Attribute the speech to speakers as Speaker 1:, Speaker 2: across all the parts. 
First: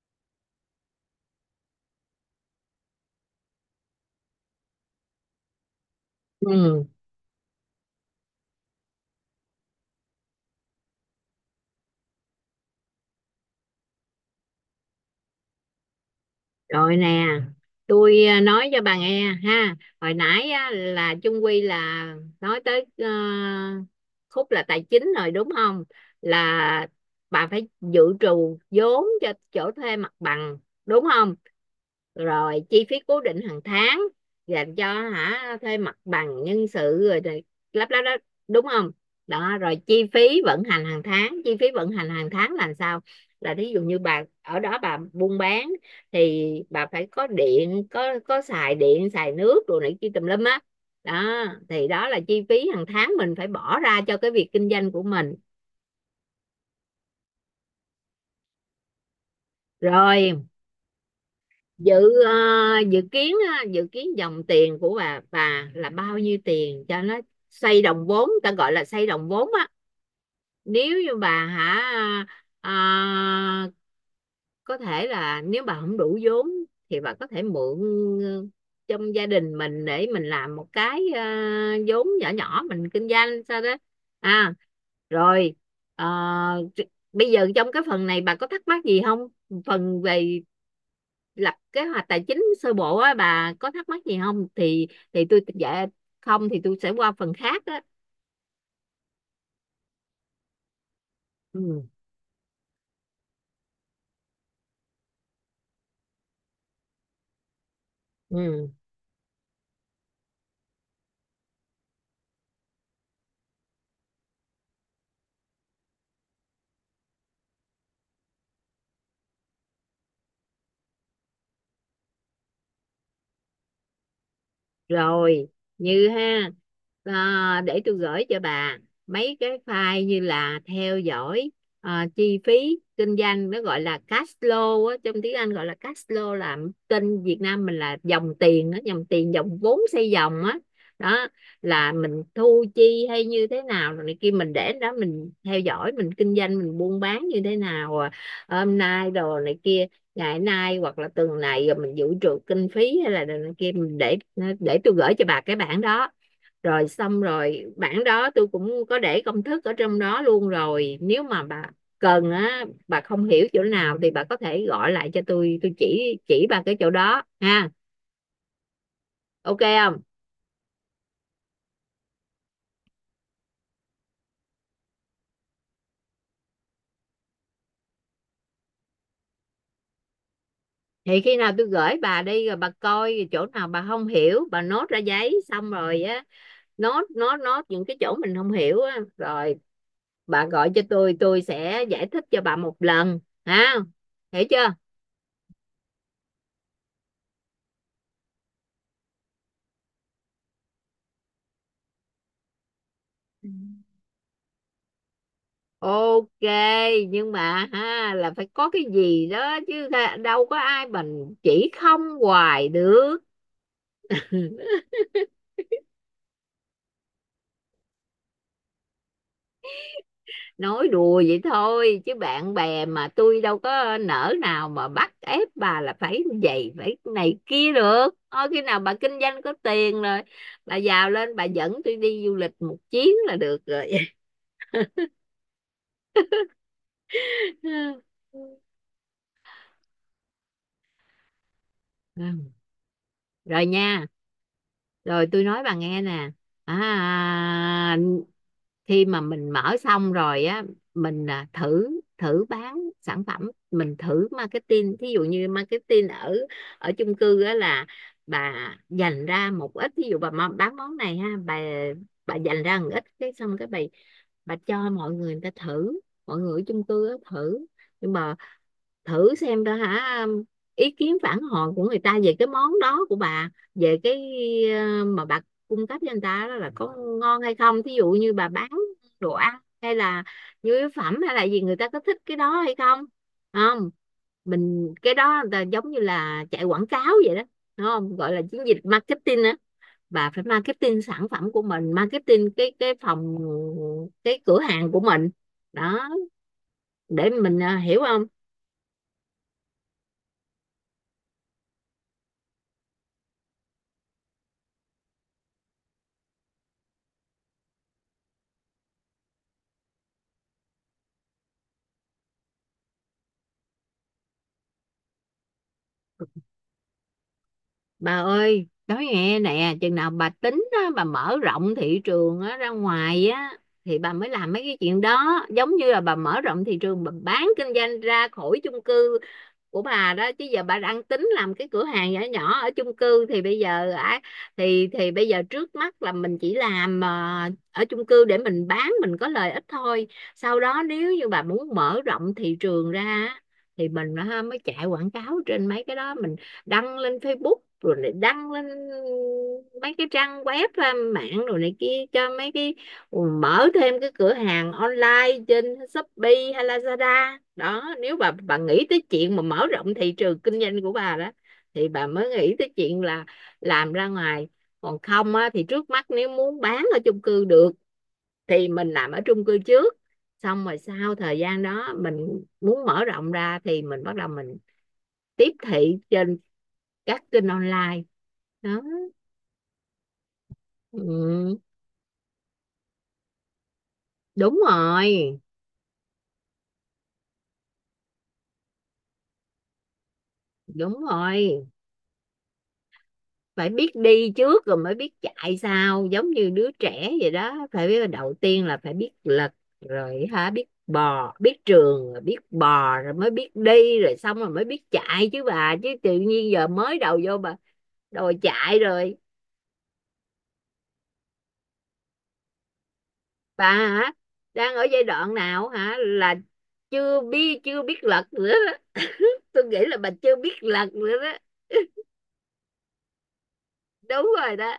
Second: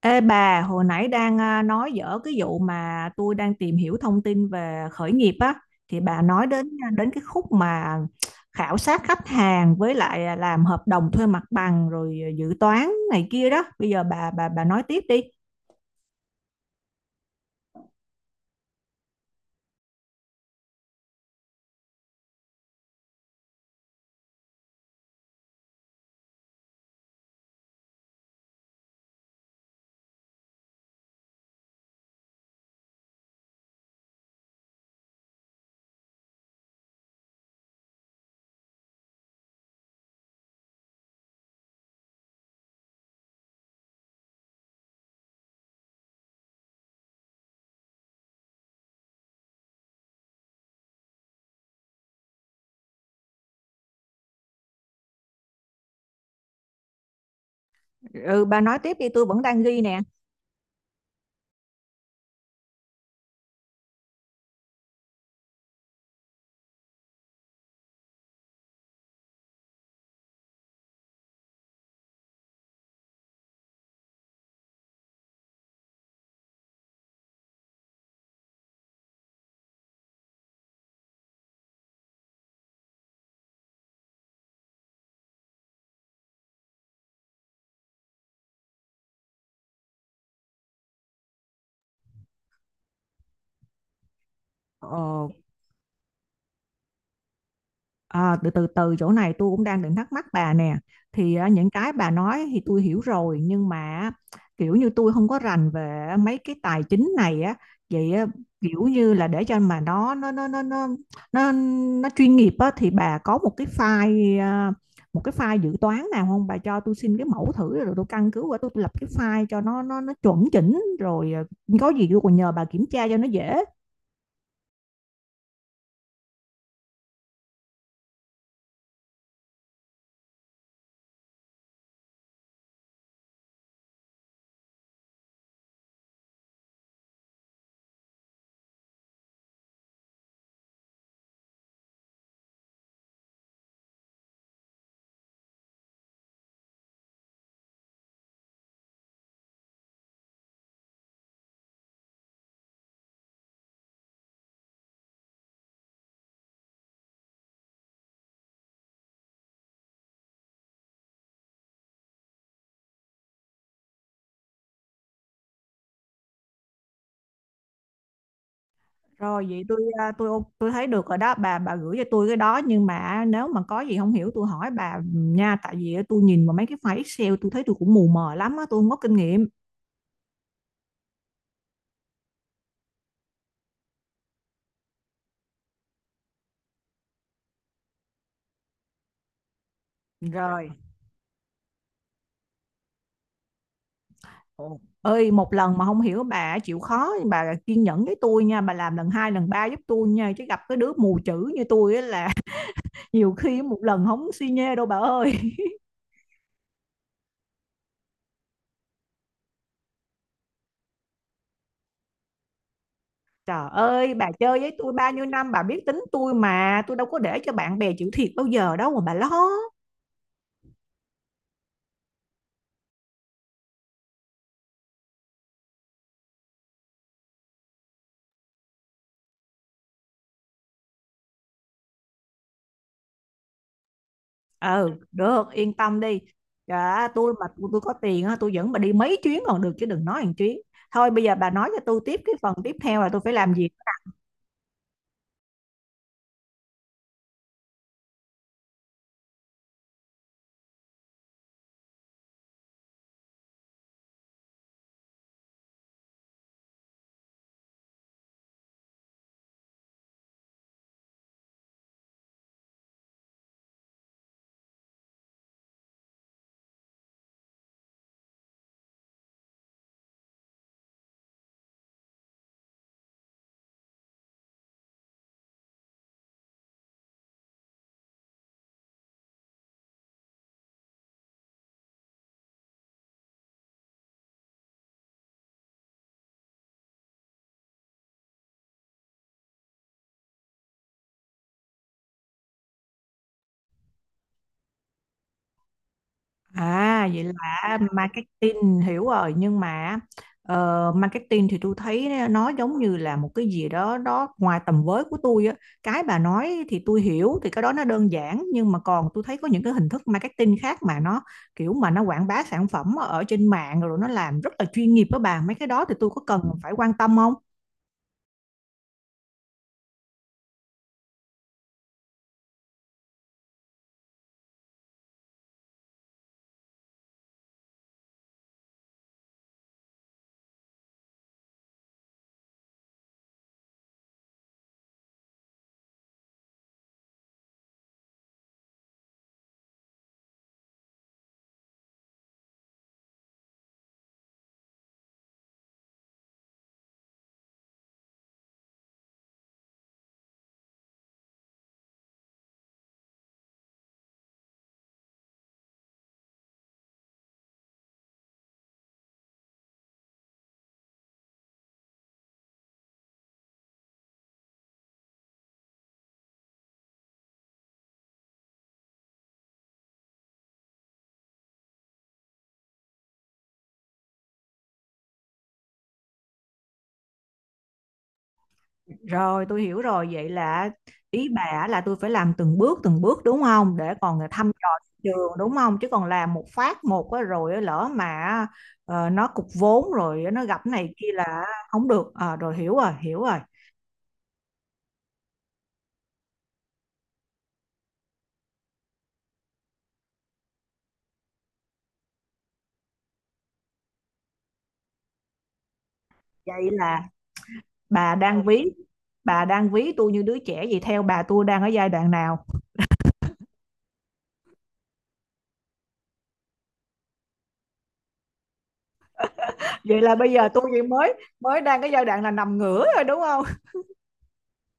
Speaker 1: Ê bà, hồi nãy đang nói dở cái vụ mà tôi đang tìm hiểu thông tin về khởi nghiệp á, thì bà nói đến
Speaker 2: Ừ,
Speaker 1: đến cái khúc mà khảo sát khách hàng với lại làm hợp đồng thuê mặt bằng rồi dự toán này kia đó. Bây giờ bà nói tiếp đi.
Speaker 2: rồi nè, tôi nói cho bà nghe ha. Hồi nãy á, là chung quy là nói tới khúc là tài chính rồi đúng không? Là bà phải dự trù vốn cho chỗ thuê mặt bằng đúng không? Rồi chi phí cố định hàng tháng dành cho thuê mặt bằng, nhân sự rồi này, lắp lắp đó, đúng không? Đó rồi chi phí vận hành hàng tháng, chi phí vận hành hàng tháng là sao? Là thí dụ như bà ở đó bà buôn bán thì bà phải có điện, có xài điện xài nước rồi này kia tùm lum á. Đó, đó thì đó là chi phí hàng tháng mình phải bỏ ra cho cái việc kinh doanh của mình.
Speaker 1: Ừ, bà nói tiếp đi, tôi vẫn đang ghi nè.
Speaker 2: Rồi dự ờ, ờ, dự kiến dòng tiền của bà là bao nhiêu tiền cho nó xoay đồng vốn, ta gọi là xoay đồng vốn á. Nếu như bà à, có thể là nếu bà không đủ vốn thì bà có thể mượn ờ, trong gia đình mình để mình làm một cái vốn nhỏ nhỏ mình kinh doanh sao đó. à rồi ờ, bây giờ trong cái phần này bà có thắc mắc gì không, phần về lập kế hoạch tài chính sơ bộ á, bà có thắc mắc gì không, thì
Speaker 1: Ờ.
Speaker 2: tôi dạ không thì tôi sẽ qua phần khác á.
Speaker 1: À, từ từ từ chỗ này tôi cũng đang định thắc mắc bà nè, thì những
Speaker 2: Ừ.
Speaker 1: cái bà nói thì tôi hiểu rồi nhưng mà kiểu như tôi không có rành về mấy cái tài chính này á. Vậy à,
Speaker 2: Ừ.
Speaker 1: kiểu như là để cho mà nó, nó chuyên nghiệp á thì bà có một cái file một cái file dự toán nào không, bà cho tôi xin cái mẫu thử rồi tôi căn cứ qua, tôi lập cái file cho nó chuẩn chỉnh rồi có gì tôi còn nhờ bà kiểm tra cho nó dễ.
Speaker 2: Rồi như ha, để tôi gửi cho bà mấy cái file như là theo dõi, chi phí kinh doanh, nó gọi là cash flow á, trong tiếng Anh gọi là cash flow, là tên Việt Nam mình là dòng tiền đó, dòng tiền dòng vốn xây dòng á đó. Là mình thu chi hay như thế nào rồi này kia mình để đó mình theo dõi mình kinh doanh mình buôn bán như thế nào, hôm nay đồ này kia, ngày nay hoặc là tuần này rồi mình dự trù kinh phí hay là này kia mình để tôi gửi cho bà cái bản đó. Rồi xong rồi bản đó tôi cũng có để công thức ở trong đó luôn, rồi nếu mà bà cần á, bà không hiểu chỗ nào thì bà có thể gọi lại cho tôi. Tôi chỉ bà cái chỗ đó ha.
Speaker 1: Rồi,
Speaker 2: Ok,
Speaker 1: vậy tôi
Speaker 2: không
Speaker 1: à, tôi ô- tôi thấy được rồi đó, bà gửi cho tôi cái đó, nhưng mà nếu mà có gì không hiểu tôi hỏi bà, ừ, nha, tại vì tôi nhìn vào mấy cái file Excel tôi thấy tôi cũng mù mờ lắm á, tôi không có kinh nghiệm.
Speaker 2: thì khi nào tôi gửi bà đi rồi bà coi chỗ nào bà không hiểu bà nốt ra giấy xong rồi á, nốt nốt nốt những cái chỗ mình không hiểu á, rồi bà
Speaker 1: Rồi.
Speaker 2: gọi cho tôi. Tôi sẽ giải thích cho bà một lần ha, hiểu chưa?
Speaker 1: Ồ. Ơi, một lần mà không hiểu bà chịu khó bà kiên nhẫn với tôi nha, bà làm lần hai lần ba giúp tôi nha, chứ gặp cái đứa mù chữ như tôi á là nhiều
Speaker 2: Ừ.
Speaker 1: khi một lần không suy nhê đâu bà ơi.
Speaker 2: Ok, nhưng mà ha, là phải có cái gì đó chứ, đâu có ai mình chỉ không hoài được.
Speaker 1: Trời ơi, bà chơi với tôi bao nhiêu năm bà biết tính tôi mà, tôi đâu có để cho bạn bè chịu thiệt bao giờ đâu mà bà lo.
Speaker 2: Nói đùa vậy thôi chứ bạn bè mà, tôi đâu có nỡ nào mà bắt ép bà là phải vậy phải này kia được, thôi khi nào bà kinh doanh có tiền rồi bà giàu lên bà dẫn tôi đi du lịch một chuyến là được rồi.
Speaker 1: Ừ, được, yên tâm đi. Dạ, tôi mà tôi có tiền á, tôi dẫn bà đi mấy chuyến còn được chứ đừng nói hàng chuyến. Thôi bây giờ bà nói cho tôi tiếp, cái phần tiếp theo là tôi phải làm
Speaker 2: Rồi
Speaker 1: gì.
Speaker 2: nha, rồi tôi nói bà nghe nè. à, khi mà mình mở xong rồi á, mình thử thử bán sản phẩm, mình thử marketing. Thí dụ như marketing ở ở chung cư á, là bà dành ra một ít. Thí dụ bà bán món này ha, bà dành ra một ít cái, xong cái bà cho mọi người người ta thử, mọi người ở chung cư á thử. Nhưng mà thử xem đó hả, ý kiến phản hồi của người ta về cái món đó của bà, về cái mà bà cung cấp cho người ta đó, là có ngon hay không. Thí dụ như bà bán đồ ăn hay là nhu yếu phẩm hay là gì, người ta có thích cái đó hay không không Mình, cái đó là giống như là chạy quảng cáo vậy đó đúng không, gọi là chiến dịch marketing á, bà phải marketing sản phẩm của mình, marketing cái cửa hàng của mình đó.
Speaker 1: À, vậy
Speaker 2: Để mình
Speaker 1: là
Speaker 2: hiểu không.
Speaker 1: marketing hiểu rồi, nhưng mà marketing thì tôi thấy nó giống như là một cái gì đó đó ngoài tầm với của tôi á. Cái bà nói thì tôi hiểu, thì cái đó nó đơn giản, nhưng mà còn tôi thấy có những cái hình thức marketing khác mà nó kiểu mà nó quảng bá sản phẩm ở trên mạng rồi nó làm rất là chuyên nghiệp đó bà. Mấy cái đó thì tôi có cần phải quan tâm không?
Speaker 2: Bà ơi, nói nghe nè, chừng nào bà tính á, bà mở rộng thị trường á, ra ngoài á thì bà mới làm mấy cái chuyện đó, giống như là bà mở rộng thị trường bà bán kinh doanh ra khỏi chung cư của bà đó. Chứ giờ bà đang tính làm cái cửa hàng nhỏ nhỏ ở chung cư thì bây giờ á, thì bây giờ trước mắt là mình chỉ làm ở chung cư để mình bán mình có lợi ích thôi. Sau đó nếu như bà muốn mở rộng thị trường ra á, thì mình ha, mới chạy quảng cáo trên mấy cái đó, mình đăng lên Facebook rồi lại đăng lên mấy cái trang web ra mạng rồi này kia, cho mấy cái mở thêm cái cửa hàng online trên Shopee hay Lazada đó. Nếu bà nghĩ tới chuyện mà mở rộng thị trường kinh doanh của bà đó, thì bà mới nghĩ tới chuyện là làm ra ngoài. Còn không á, thì trước mắt nếu muốn bán ở chung cư được thì mình làm ở chung cư trước, xong rồi sau thời gian đó mình muốn mở rộng ra thì mình bắt đầu mình tiếp thị trên các kênh online đó.
Speaker 1: Rồi, tôi hiểu rồi. Vậy là ý
Speaker 2: ừ,
Speaker 1: bà là tôi phải làm từng bước đúng không, để còn thăm
Speaker 2: Đúng
Speaker 1: dò thị trường
Speaker 2: rồi,
Speaker 1: đúng không, chứ còn làm một phát một á, rồi á, lỡ mà nó cục vốn rồi nó gặp cái này
Speaker 2: đúng
Speaker 1: kia là
Speaker 2: rồi,
Speaker 1: không được. Ờ, rồi hiểu rồi hiểu rồi.
Speaker 2: phải biết đi trước rồi mới biết chạy sau, giống như đứa trẻ vậy đó, phải biết đầu tiên là phải biết lật rồi biết bò biết trường rồi biết bò rồi mới biết đi rồi xong rồi mới biết chạy chứ bà, chứ tự nhiên giờ
Speaker 1: Vậy
Speaker 2: mới
Speaker 1: là
Speaker 2: đầu vô bà
Speaker 1: bà
Speaker 2: đòi
Speaker 1: đang ví
Speaker 2: chạy rồi.
Speaker 1: bà đang ví tôi như đứa trẻ vậy, theo bà tôi đang ở giai đoạn nào?
Speaker 2: Bà đang ở giai đoạn nào hả, là chưa biết lật nữa đó. Tôi nghĩ là
Speaker 1: Vậy
Speaker 2: bà
Speaker 1: là bây
Speaker 2: chưa
Speaker 1: giờ
Speaker 2: biết
Speaker 1: tôi chỉ
Speaker 2: lần
Speaker 1: mới
Speaker 2: nữa đó,
Speaker 1: mới đang cái giai đoạn là nằm ngửa rồi đúng không?
Speaker 2: đúng rồi đó.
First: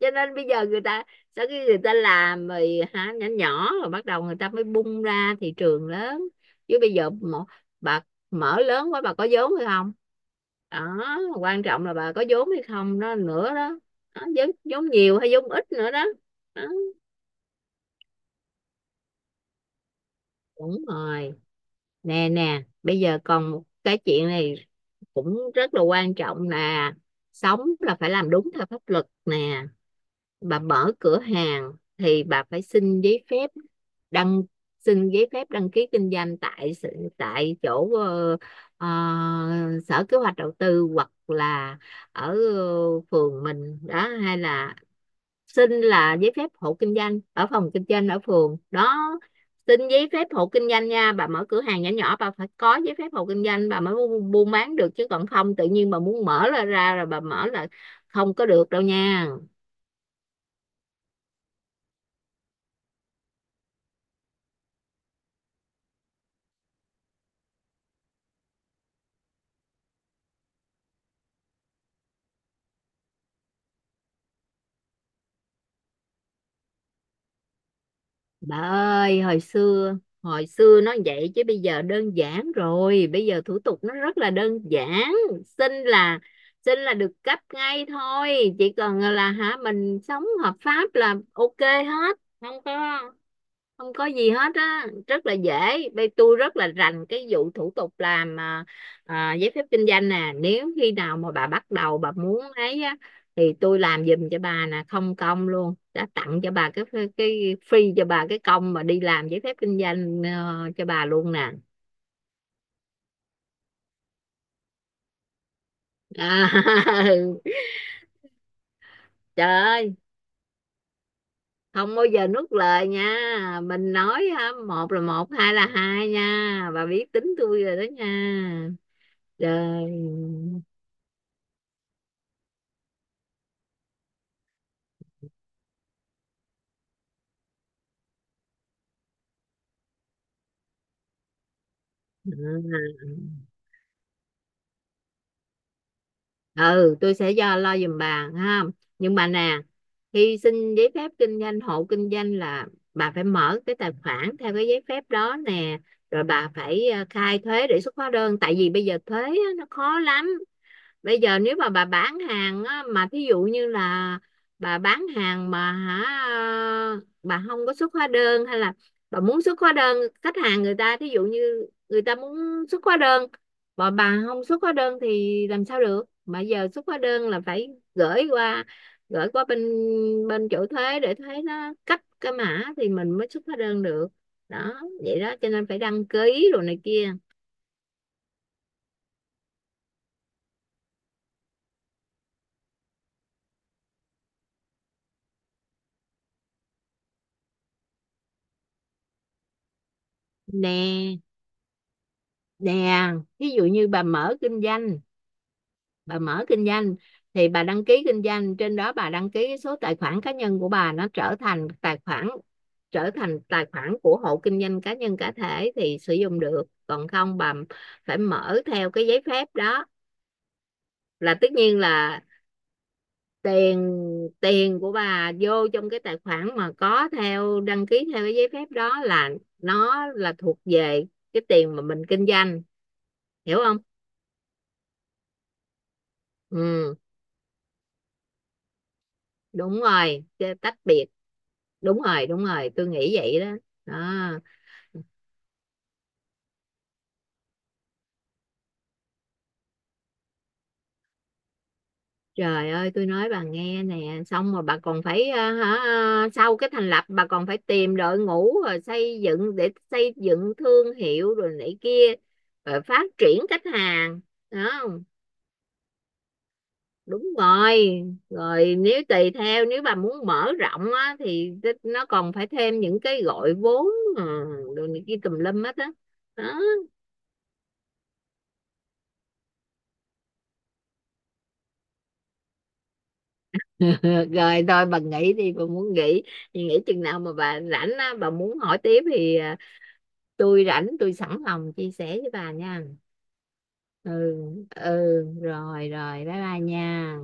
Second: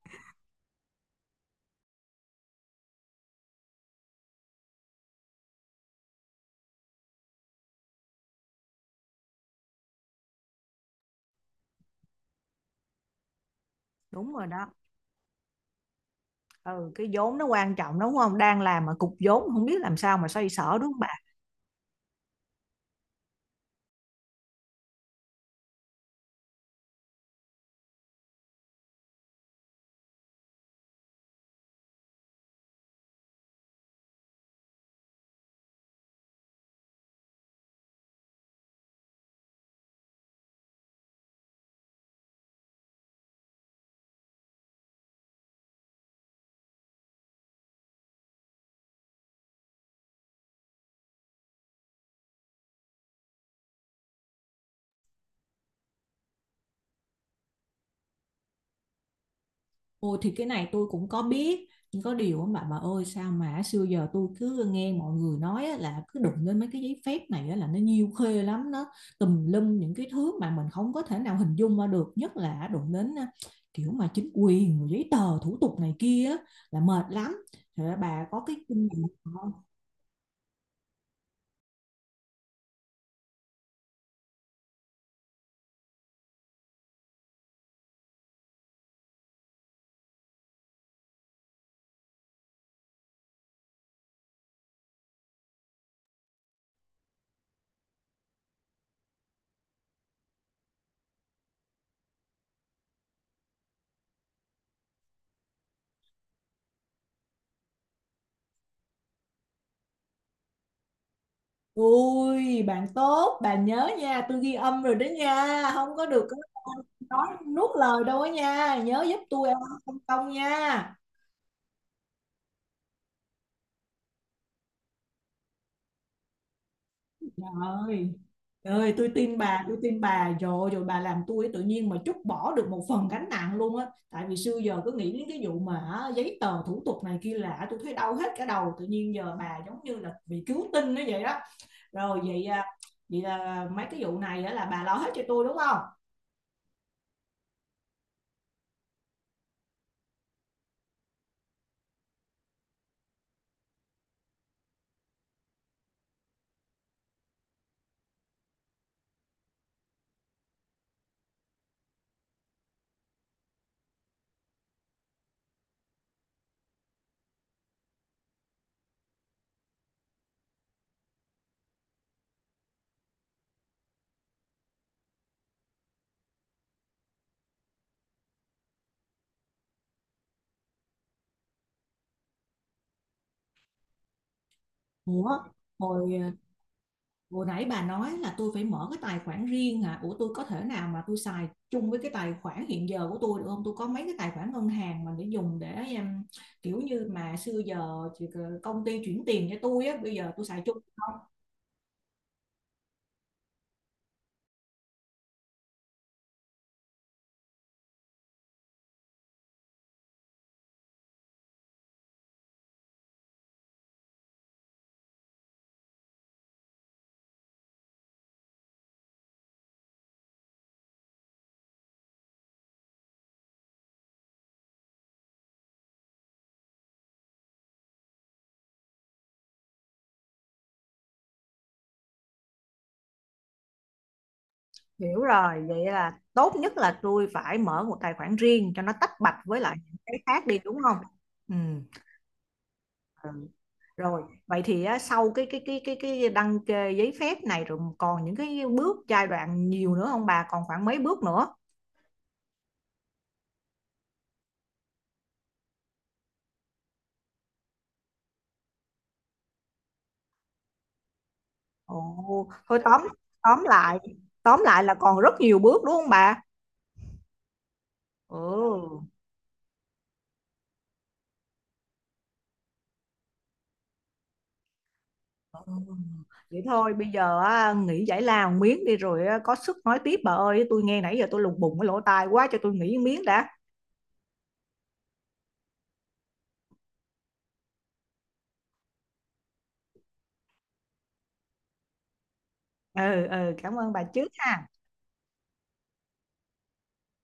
Speaker 2: Cho nên bây giờ người ta sau khi người ta làm rồi nhỏ nhỏ rồi bắt đầu người ta mới bung ra thị trường lớn, chứ bây giờ mà, bà mở lớn quá bà có vốn hay không, đó quan trọng là bà có vốn hay không đó nữa đó. Đó,
Speaker 1: Đúng rồi
Speaker 2: vốn,
Speaker 1: đó.
Speaker 2: vốn nhiều hay vốn ít nữa đó. Đó,
Speaker 1: Ừ, cái vốn nó quan trọng đúng không, đang làm mà cục vốn không biết làm sao mà xoay sở
Speaker 2: đúng
Speaker 1: đúng không bà?
Speaker 2: rồi. Nè nè, bây giờ còn một cái chuyện này cũng rất là quan trọng là sống là phải làm đúng theo pháp luật nè. Bà mở cửa hàng thì bà phải đăng xin giấy phép đăng ký kinh doanh tại tại chỗ ờ, sở kế hoạch đầu tư, hoặc là ở phường mình đó, hay là xin là giấy phép hộ kinh doanh ở phòng kinh doanh ở phường đó. Xin giấy phép hộ kinh doanh nha, bà mở cửa hàng nhỏ nhỏ bà phải có giấy phép hộ kinh doanh bà mới buôn bán được, chứ còn không tự nhiên bà muốn mở ra ra rồi bà mở là không có được đâu nha.
Speaker 1: Ôi thì cái này tôi cũng có biết, nhưng có điều á, bà ơi, sao mà xưa giờ tôi cứ nghe mọi người nói á, là cứ đụng lên mấy cái giấy phép này á, là nó nhiêu khê lắm, nó tùm lum những cái thứ mà mình không có thể nào hình dung ra được, nhất là đụng đến kiểu mà chính quyền rồi giấy tờ thủ tục này kia á, là mệt lắm. Thì bà có cái
Speaker 2: Bà
Speaker 1: kinh nghiệm
Speaker 2: ơi,
Speaker 1: không?
Speaker 2: hồi xưa nó vậy chứ bây giờ đơn giản rồi, bây giờ thủ tục nó rất là đơn giản, xin là xin là được cấp ngay thôi, chỉ cần là mình sống hợp pháp là ok hết, không có gì hết á, rất là dễ. Bên tôi rất là rành cái vụ thủ tục làm giấy phép kinh doanh nè, nếu khi nào mà bà bắt đầu bà muốn ấy á thì tôi làm giùm cho bà nè, không công luôn, đã tặng cho bà cái free cho bà cái công mà đi làm giấy phép kinh doanh cho bà luôn nè.
Speaker 1: Ôi bạn tốt, bà nhớ nha, tôi ghi âm rồi đó nha, không có được có
Speaker 2: à,
Speaker 1: nói nuốt lời đâu á nha, nhớ giúp
Speaker 2: Trời
Speaker 1: tôi ăn
Speaker 2: ơi,
Speaker 1: không công nha.
Speaker 2: không bao giờ nuốt lời nha, mình nói một là một hai là hai nha, bà biết
Speaker 1: Trời
Speaker 2: tính tôi rồi đó
Speaker 1: ơi,
Speaker 2: nha.
Speaker 1: trời ơi, tôi
Speaker 2: Trời.
Speaker 1: tin bà rồi, rồi bà làm tôi tự nhiên mà trút bỏ được một phần gánh nặng luôn á. Tại vì xưa giờ cứ nghĩ đến cái vụ mà á, giấy tờ thủ tục này kia lạ, tôi thấy đau hết cả đầu. Tự nhiên giờ bà giống như là bị cứu tinh nó vậy đó. Rồi, vậy à,
Speaker 2: Ừ.
Speaker 1: vậy là mấy cái vụ này á là bà lo hết cho tôi đúng không?
Speaker 2: Ừ, tôi sẽ lo giùm bà ha, nhưng bà nè, khi xin giấy phép kinh doanh hộ kinh doanh là bà phải mở cái tài khoản theo cái giấy phép đó nè, rồi bà phải khai thuế để xuất hóa đơn, tại vì bây giờ thuế á, nó khó lắm. Bây giờ nếu mà bà bán hàng á, mà thí dụ như là bà bán hàng mà bà không có xuất hóa đơn hay là bà muốn xuất hóa đơn, khách hàng người ta thí dụ như người ta muốn xuất hóa đơn mà bà không xuất hóa đơn thì làm sao được, mà giờ xuất hóa đơn là phải gửi qua gửi qua bên bên chỗ thuế để thuế nó cấp cái mã thì mình mới xuất hóa đơn được đó. Vậy đó
Speaker 1: Ủa,
Speaker 2: cho nên phải đăng
Speaker 1: hồi à,
Speaker 2: ký rồi này kia.
Speaker 1: Hồi nãy bà nói là tôi phải mở cái tài khoản riêng hả? Ủa, tôi có thể nào mà tôi xài chung với cái tài khoản hiện giờ của tôi được không? Tôi có mấy cái tài khoản ngân hàng mà để dùng để em, kiểu như mà xưa giờ thì công ty chuyển tiền cho tôi á, bây giờ tôi xài chung.
Speaker 2: Nè nè, ví dụ như bà mở kinh doanh thì bà đăng ký kinh doanh trên đó, bà đăng ký số tài khoản cá nhân của bà nó trở thành tài khoản của hộ kinh doanh cá nhân cá thể thì sử dụng được, còn không bà phải mở theo cái giấy phép đó, là tất nhiên là tiền tiền của bà vô trong cái tài khoản mà có theo đăng ký theo cái giấy phép đó, là nó là thuộc về cái tiền mà mình kinh doanh, hiểu không.
Speaker 1: Hiểu rồi, vậy là tốt nhất
Speaker 2: Ừ,
Speaker 1: là tôi phải mở một tài khoản riêng cho nó tách bạch với lại
Speaker 2: đúng
Speaker 1: những cái
Speaker 2: rồi,
Speaker 1: khác đi đúng
Speaker 2: tách
Speaker 1: không?
Speaker 2: biệt,
Speaker 1: Ừ.
Speaker 2: đúng rồi, đúng rồi, tôi nghĩ
Speaker 1: Ừ.
Speaker 2: vậy đó đó.
Speaker 1: Rồi, vậy thì á, sau cái đăng kê giấy phép này rồi còn những cái bước giai đoạn nhiều nữa không bà? Còn khoảng mấy bước nữa?
Speaker 2: Trời ơi tôi nói bà nghe nè, xong rồi bà còn phải sau cái thành lập bà còn phải tìm đội ngũ, rồi xây dựng thương hiệu rồi này kia,
Speaker 1: Ồ, thôi
Speaker 2: rồi
Speaker 1: tóm
Speaker 2: phát triển khách
Speaker 1: tóm lại
Speaker 2: hàng
Speaker 1: tóm
Speaker 2: đó
Speaker 1: lại là
Speaker 2: không,
Speaker 1: còn rất nhiều bước đúng không bà?
Speaker 2: đúng rồi. Rồi nếu
Speaker 1: Ừ.
Speaker 2: tùy theo nếu bà muốn mở rộng á thì nó còn phải thêm những cái gọi vốn, ờ, rồi này kia tùm lum
Speaker 1: Ừ.
Speaker 2: hết á đó.
Speaker 1: Vậy thôi bây giờ á, nghỉ giải lao miếng đi rồi á, có sức nói tiếp, bà ơi tôi nghe nãy giờ tôi lùng bùng cái lỗ tai quá, cho tôi nghỉ miếng đã.
Speaker 2: Rồi thôi bà nghỉ đi, bà muốn nghỉ thì nghỉ, chừng nào mà bà rảnh á bà muốn hỏi tiếp thì tôi rảnh tôi sẵn lòng chia sẻ với bà nha.
Speaker 1: Ừ, ừ, cảm ơn bà trước
Speaker 2: Ừ,
Speaker 1: ha.
Speaker 2: ừ, rồi rồi bye bye nha.